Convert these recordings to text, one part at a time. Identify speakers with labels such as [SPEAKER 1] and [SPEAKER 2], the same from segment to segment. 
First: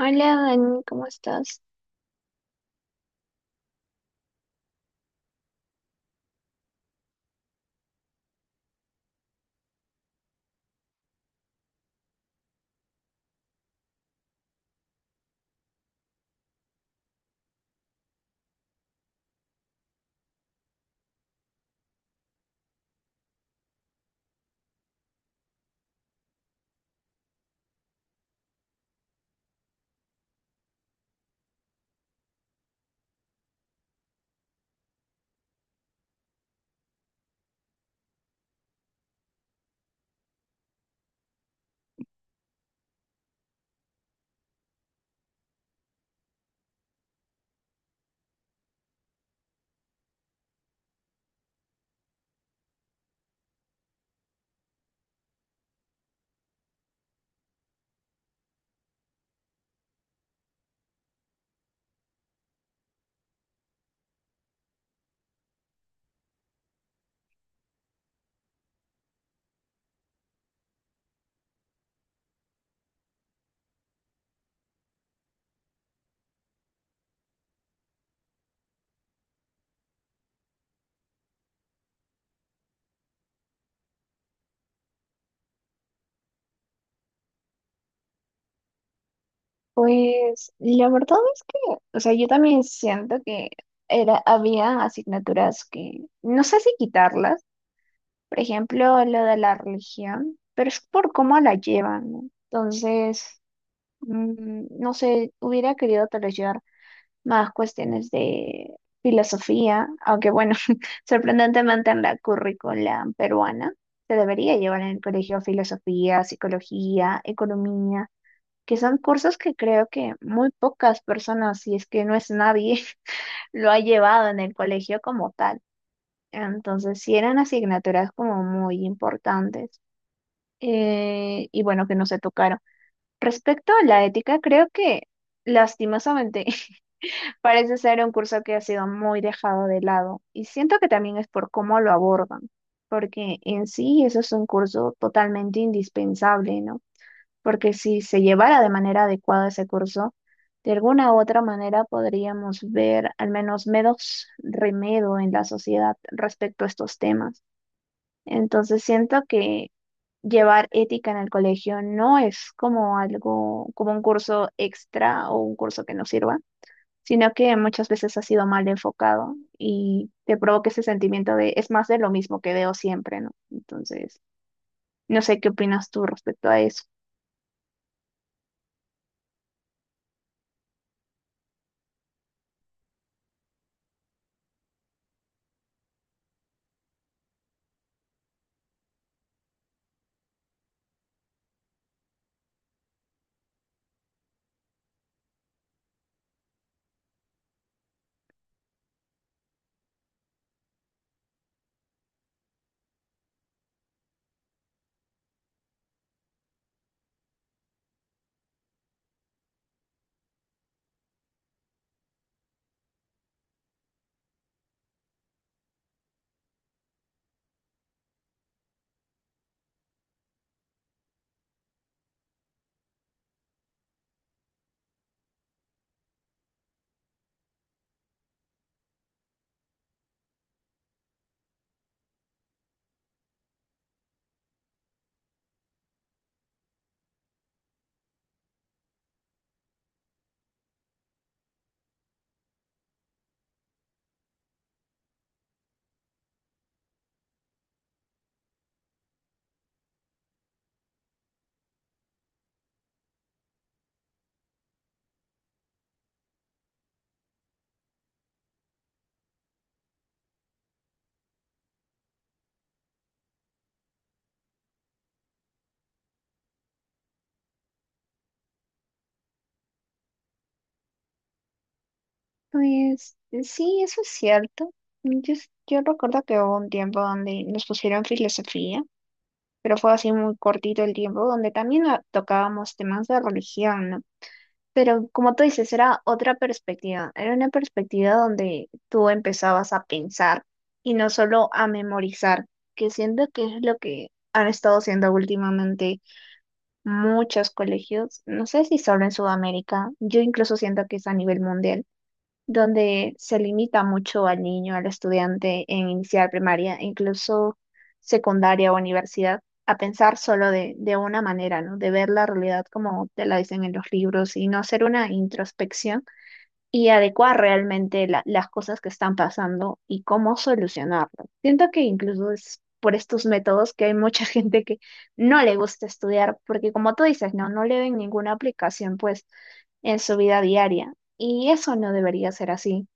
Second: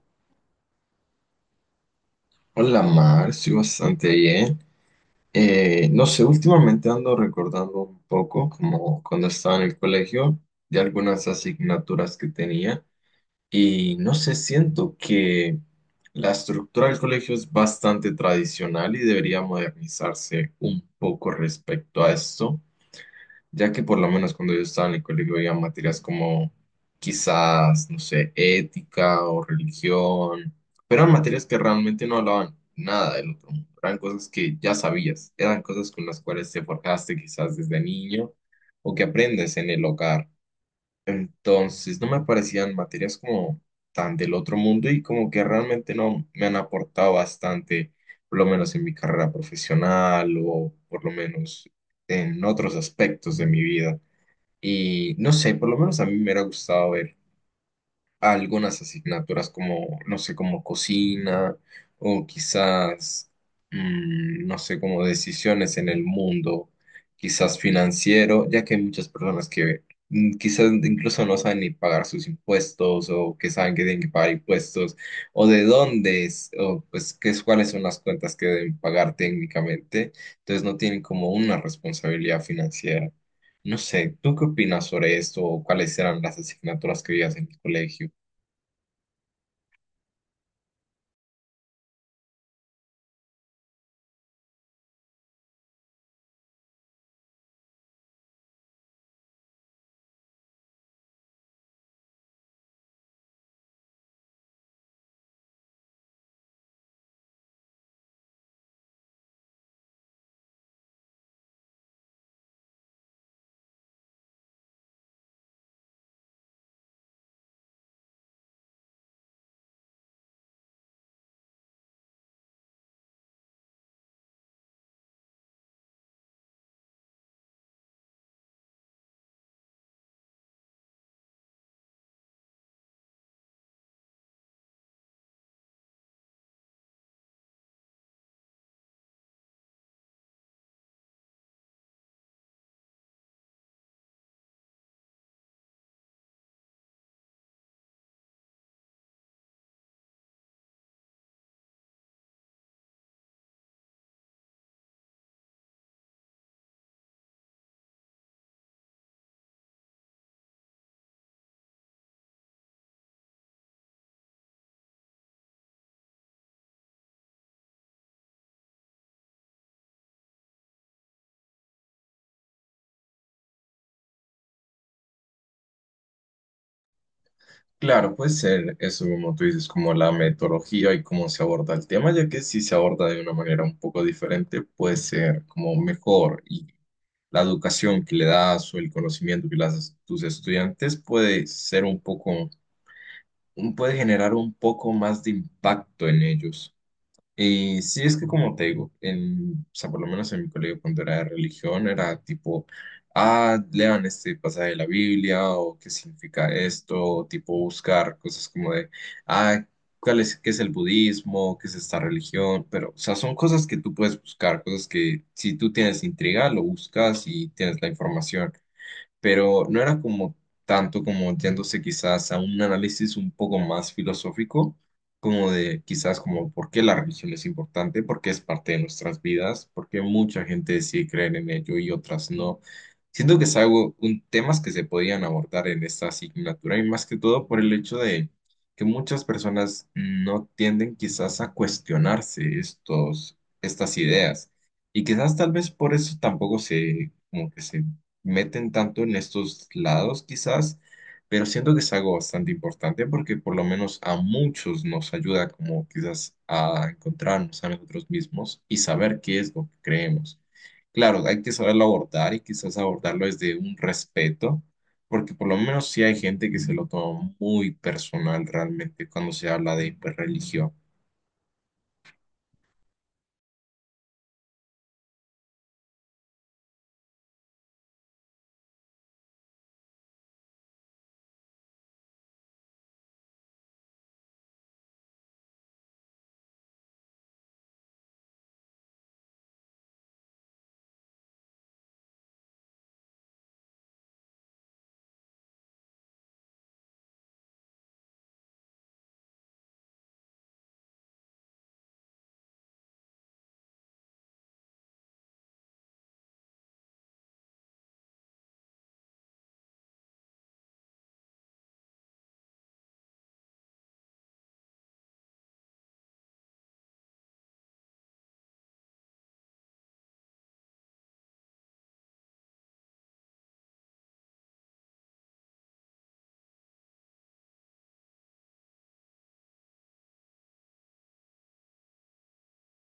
[SPEAKER 1] Hola Dani, ¿cómo estás?
[SPEAKER 2] Hola Mar, estoy bastante bien. No sé, últimamente ando recordando un poco como cuando estaba en el colegio de algunas asignaturas que tenía y no sé, siento que la estructura del colegio es bastante tradicional y debería modernizarse un poco respecto a esto, ya que por lo menos cuando yo estaba en el colegio había materias como quizás, no sé, ética o religión, pero eran materias que realmente no hablaban nada del otro mundo, eran cosas que ya sabías, eran cosas con las cuales te forjaste quizás desde niño o que aprendes en el hogar. Entonces, no me parecían materias como tan del otro mundo y como que realmente no me han aportado bastante, por lo menos en mi carrera profesional o por lo menos en otros aspectos de mi vida. Y no sé, por lo menos a mí me hubiera gustado ver a algunas asignaturas como, no sé, como cocina o quizás, no sé, como decisiones en el mundo, quizás financiero, ya que hay muchas personas que quizás incluso no saben ni pagar sus impuestos o que saben que tienen que pagar impuestos o de dónde es, o pues cuáles son las cuentas que deben pagar técnicamente, entonces no tienen como una responsabilidad financiera. No sé, ¿tú qué opinas sobre esto o cuáles eran las asignaturas que veías en el colegio?
[SPEAKER 1] Pues la verdad es que, o sea, yo también siento que era, había asignaturas que no sé si quitarlas, por ejemplo, lo de la religión, pero es por cómo la llevan, ¿no? Entonces, no sé, hubiera querido tal vez llevar más cuestiones de filosofía, aunque bueno, sorprendentemente en la currícula peruana se debería llevar en el colegio filosofía, psicología, economía, que son cursos que creo que muy pocas personas, si es que no es nadie, lo ha llevado en el colegio como tal. Entonces, sí eran asignaturas como muy importantes, y bueno, que no se tocaron. Respecto a la ética, creo que lastimosamente parece ser un curso que ha sido muy dejado de lado y siento que también es por cómo lo abordan, porque en sí eso es un curso totalmente indispensable, ¿no? Porque si se llevara de manera adecuada ese curso, de alguna u otra manera podríamos ver al menos menos remedio en la sociedad respecto a estos temas. Entonces siento que llevar ética en el colegio no es como algo, como un curso extra o un curso que no sirva, sino que muchas veces ha sido mal enfocado y te provoca ese sentimiento de es más de lo mismo que veo siempre, ¿no? Entonces, no sé qué opinas tú respecto a eso.
[SPEAKER 2] Claro, puede ser eso como tú dices, como la metodología y cómo se aborda el tema, ya que si se aborda de una manera un poco diferente, puede ser como mejor y la educación que le das o el conocimiento que le das a tus estudiantes puede ser un poco, puede generar un poco más de impacto en ellos. Y sí, es que como te digo, o sea, por lo menos en mi colegio cuando era de religión, era tipo, ah, lean este pasaje de la Biblia o qué significa esto, o tipo buscar cosas como de, ah, ¿cuál es, qué es el budismo, qué es esta religión? Pero, o sea, son cosas que tú puedes buscar, cosas que si tú tienes intriga, lo buscas y tienes la información, pero no era como tanto como yéndose quizás a un análisis un poco más filosófico, como de quizás como por qué la religión es importante, por qué es parte de nuestras vidas, por qué mucha gente decide creer en ello y otras no. Siento que es algo, temas que se podían abordar en esta asignatura y más que todo por el hecho de que muchas personas no tienden quizás a cuestionarse estas ideas. Y quizás tal vez por eso tampoco como que se meten tanto en estos lados quizás, pero siento que es algo bastante importante porque por lo menos a muchos nos ayuda como quizás a encontrarnos a nosotros mismos y saber qué es lo que creemos. Claro, hay que saberlo abordar y quizás abordarlo desde un respeto, porque por lo menos sí hay gente que se lo toma muy personal realmente cuando se habla de pues, religión.
[SPEAKER 1] Pues sí, eso es cierto. Mm, Yo, yo recuerdo que hubo un tiempo donde nos pusieron filosofía, pero fue así muy cortito el tiempo, donde también tocábamos temas de religión, ¿no? Pero como tú dices, era otra perspectiva, era una perspectiva donde tú empezabas a pensar y no solo a memorizar, que siento que es lo que han estado haciendo últimamente muchos colegios, no sé si solo en Sudamérica, yo incluso siento que es a nivel mundial, donde se limita mucho al niño, al estudiante en iniciar primaria, e incluso secundaria o universidad, a pensar solo de una manera, ¿no? De ver la realidad como te la dicen en los libros y no hacer una introspección y adecuar realmente las cosas que están pasando y cómo solucionarlo. Siento que incluso es por estos métodos que hay mucha gente que no le gusta estudiar, porque como tú dices, no, no le ven ninguna aplicación pues en su vida diaria. Y eso no debería ser así.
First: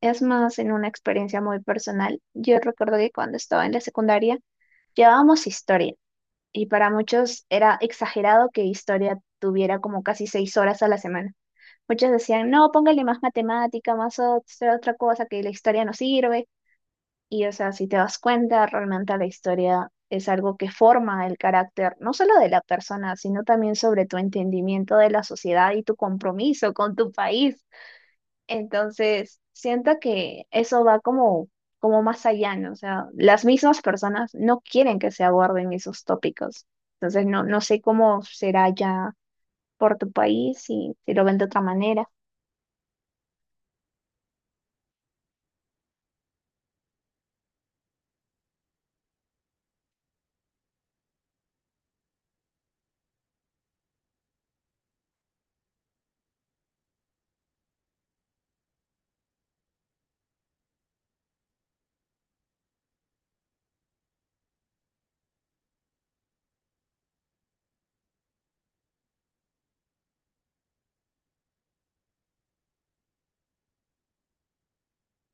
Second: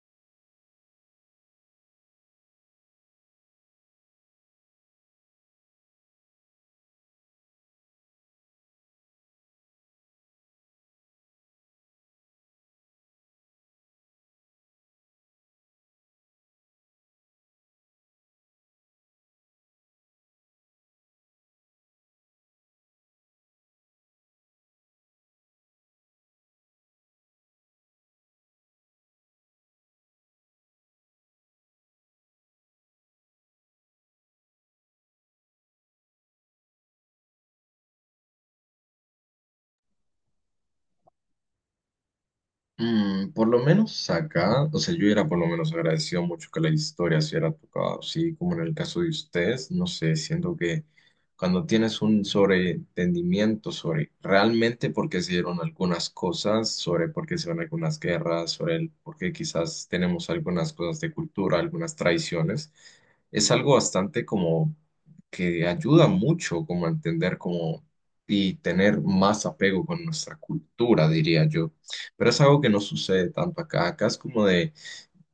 [SPEAKER 1] Es más, en una experiencia muy personal, yo recuerdo que cuando estaba en la secundaria llevábamos historia y para muchos era exagerado que historia tuviera como casi 6 horas a la semana. Muchos decían, no, póngale más matemática, más otra cosa, que la historia no sirve. Y, o sea, si te das cuenta, realmente la historia es algo que forma el carácter, no solo de la persona, sino también sobre tu entendimiento de la sociedad y tu compromiso con tu país. Entonces, siento que eso va como, como más allá, ¿no? O sea, las mismas personas no quieren que se aborden esos tópicos. Entonces, no, no sé cómo será ya por tu país, si lo ven de otra manera.
[SPEAKER 2] Mm, por lo menos acá, o sea, yo era por lo menos agradecido mucho que la historia se hubiera tocado, así como en el caso de ustedes, no sé, siento que cuando tienes un sobreentendimiento sobre realmente por qué se dieron algunas cosas, sobre por qué se van algunas guerras, sobre el por qué quizás tenemos algunas cosas de cultura, algunas tradiciones, es algo bastante como que ayuda mucho como a entender como y tener más apego con nuestra cultura, diría yo. Pero es algo que no sucede tanto acá. Acá es como de,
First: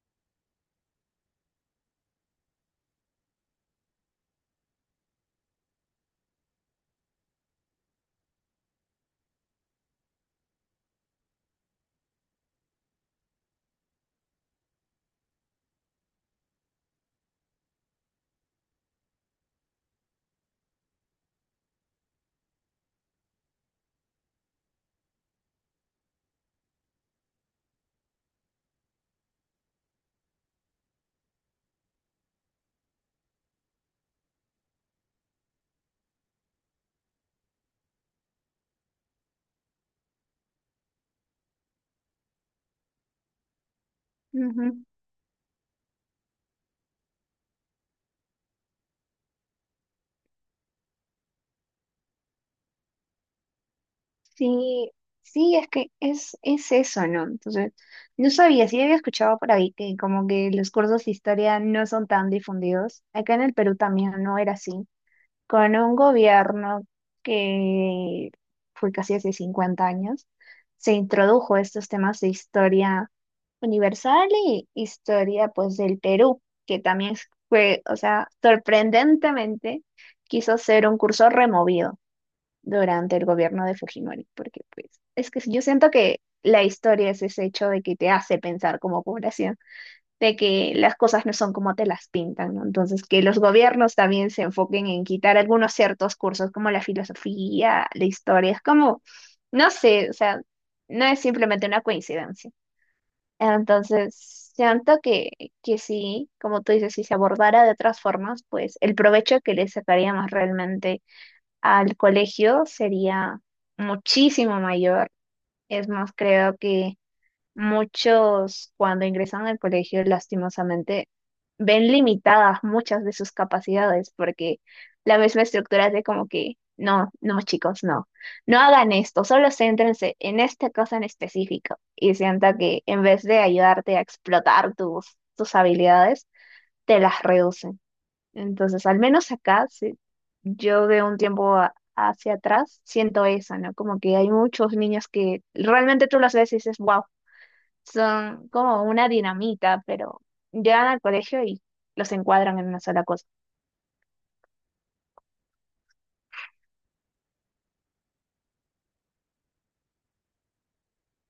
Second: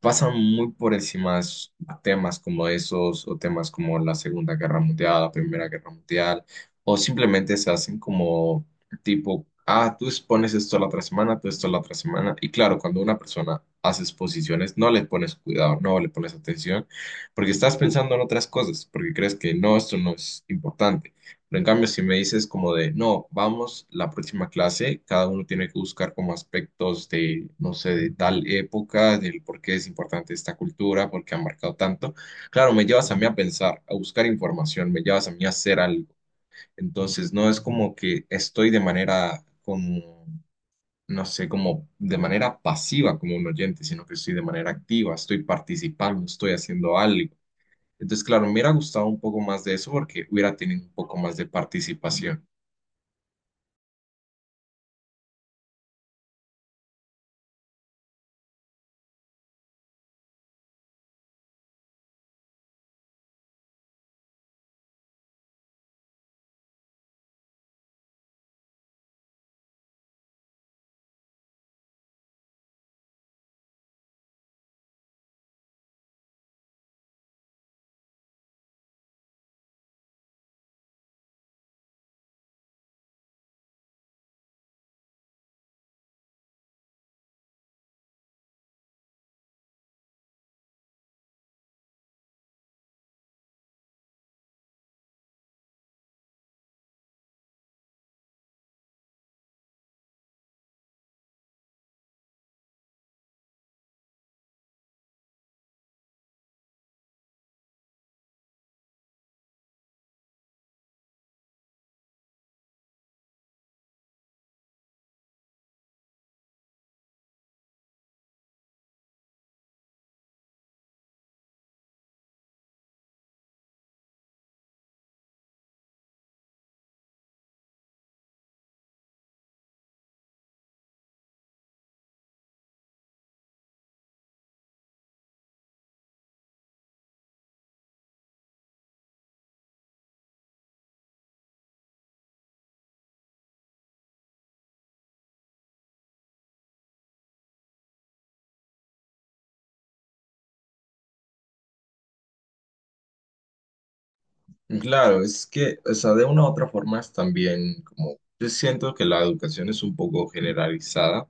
[SPEAKER 2] pasan muy por encima de esos temas como esos, o temas como la Segunda Guerra Mundial, la Primera Guerra Mundial, o simplemente se hacen como tipo, ah, tú expones esto la otra semana, tú esto la otra semana. Y claro, cuando una persona hace exposiciones, no le pones cuidado, no le pones atención, porque estás pensando en otras cosas, porque crees que no, esto no es importante. Pero en cambio, si me dices como de, no, vamos, la próxima clase, cada uno tiene que buscar como aspectos de, no sé, de tal época, del por qué es importante esta cultura, por qué ha marcado tanto. Claro, me llevas a mí a pensar, a buscar información, me llevas a mí a hacer algo. Entonces, no es como que estoy de manera, como, no sé, como de manera pasiva como un oyente, sino que estoy de manera
[SPEAKER 1] Ujú.
[SPEAKER 2] activa, estoy participando, estoy haciendo algo. Entonces, claro, me hubiera gustado un poco más de eso porque hubiera tenido un poco más de participación.
[SPEAKER 1] Sí, sí, es que es eso, ¿no? Entonces, no sabía, sí había escuchado por ahí que como que los cursos de historia no son tan difundidos. Acá en el Perú también no era así. Con un gobierno que fue casi hace 50 años, se introdujo estos temas de historia universal y historia pues del Perú, que también fue, o sea, sorprendentemente quiso ser un curso removido durante el gobierno de Fujimori, porque pues es que yo siento que la historia es ese hecho de que te hace pensar como población, de que las cosas no son como te las pintan, ¿no? Entonces, que los gobiernos también se enfoquen en quitar algunos ciertos cursos como la filosofía, la historia, es como, no sé, o sea, no es simplemente una coincidencia. Entonces, siento que sí, como tú dices, si se abordara de otras formas, pues el provecho que le sacaríamos realmente al colegio sería muchísimo mayor. Es más, creo que muchos cuando ingresan al colegio, lastimosamente, ven limitadas muchas de sus capacidades porque la misma estructura es de como que, no, no, chicos, no, no hagan esto, solo céntrense en esta cosa en específico y sienta que en vez de ayudarte a explotar tus habilidades, te las reducen. Entonces, al menos acá, sí, yo de un tiempo hacia atrás siento eso, ¿no? Como que hay muchos niños que realmente tú los ves y dices, wow, son como una dinamita, pero llegan al colegio y los encuadran en una sola cosa.
[SPEAKER 2] Claro, es que, o sea, de una u otra forma es también como, yo siento que la educación es un poco generalizada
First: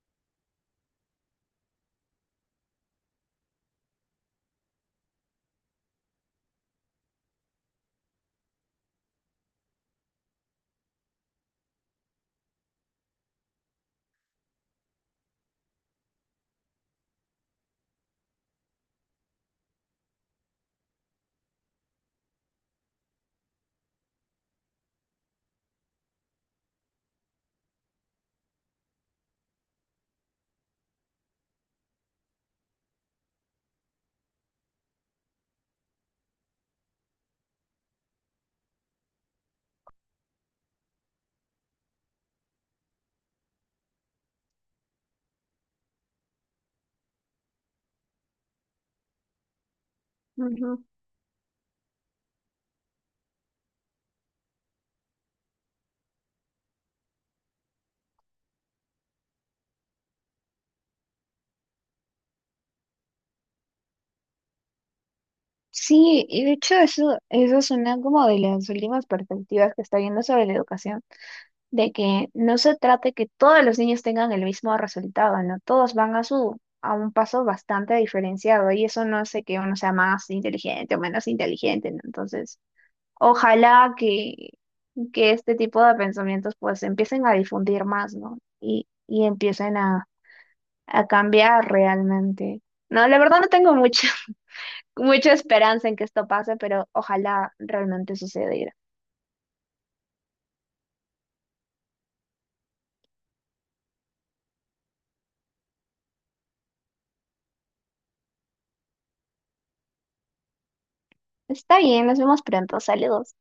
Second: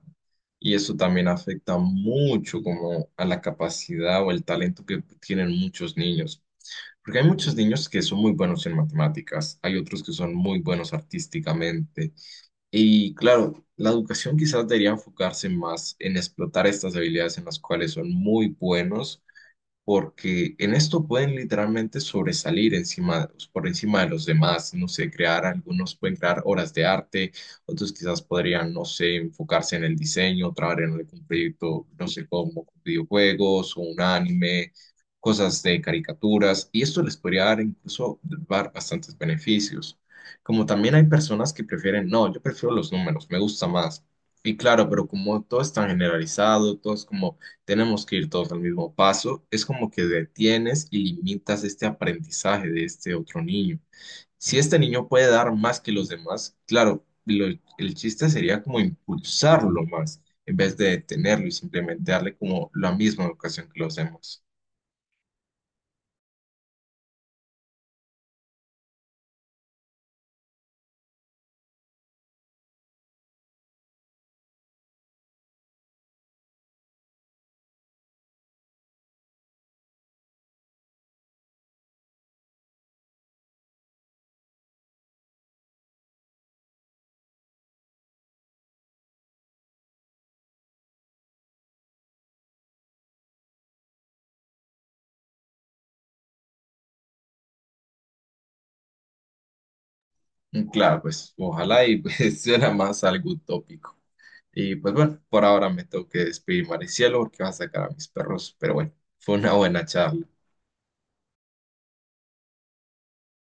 [SPEAKER 2] y eso también afecta mucho como a la capacidad o el talento que tienen muchos niños. Porque hay muchos niños que son muy buenos en matemáticas, hay otros que son muy buenos artísticamente. Y claro, la educación quizás debería enfocarse más en explotar estas habilidades en las cuales son muy buenos, porque en esto pueden literalmente sobresalir encima, por encima de los demás, no sé, crear, algunos pueden crear obras de arte, otros quizás podrían, no sé, enfocarse en el diseño, trabajar en algún proyecto, no sé, como videojuegos o un anime, cosas de caricaturas, y esto les podría dar incluso dar bastantes beneficios. Como también hay personas que prefieren, no, yo prefiero los números, me gusta más. Y claro, pero como todo es tan generalizado, todo es como tenemos que ir todos al mismo paso, es como que
[SPEAKER 1] Ujú.
[SPEAKER 2] detienes y limitas este aprendizaje de este otro niño. Si este niño puede dar más que los demás, el chiste sería como impulsarlo más, en vez de detenerlo y simplemente darle como la misma educación que los demás.
[SPEAKER 1] Sí, y de hecho eso es una como de las últimas perspectivas que está viendo sobre la educación, de que no se trate que todos los niños tengan el mismo resultado, ¿no? Todos van a a un paso bastante diferenciado y eso no hace que uno sea más inteligente o menos inteligente, ¿no? Entonces, ojalá que este tipo de pensamientos pues empiecen a difundir más, ¿no? Y empiecen a cambiar realmente. No, la verdad no tengo mucha, mucha esperanza en que esto pase, pero ojalá realmente sucediera.
[SPEAKER 2] Y claro, pues ojalá y pues, suena más algo utópico. Y pues bueno, por ahora me tengo que despedir, Maricielo, porque va a sacar a mis perros, pero bueno, fue una buena charla.
[SPEAKER 1] Está bien, nos vemos pronto. Saludos.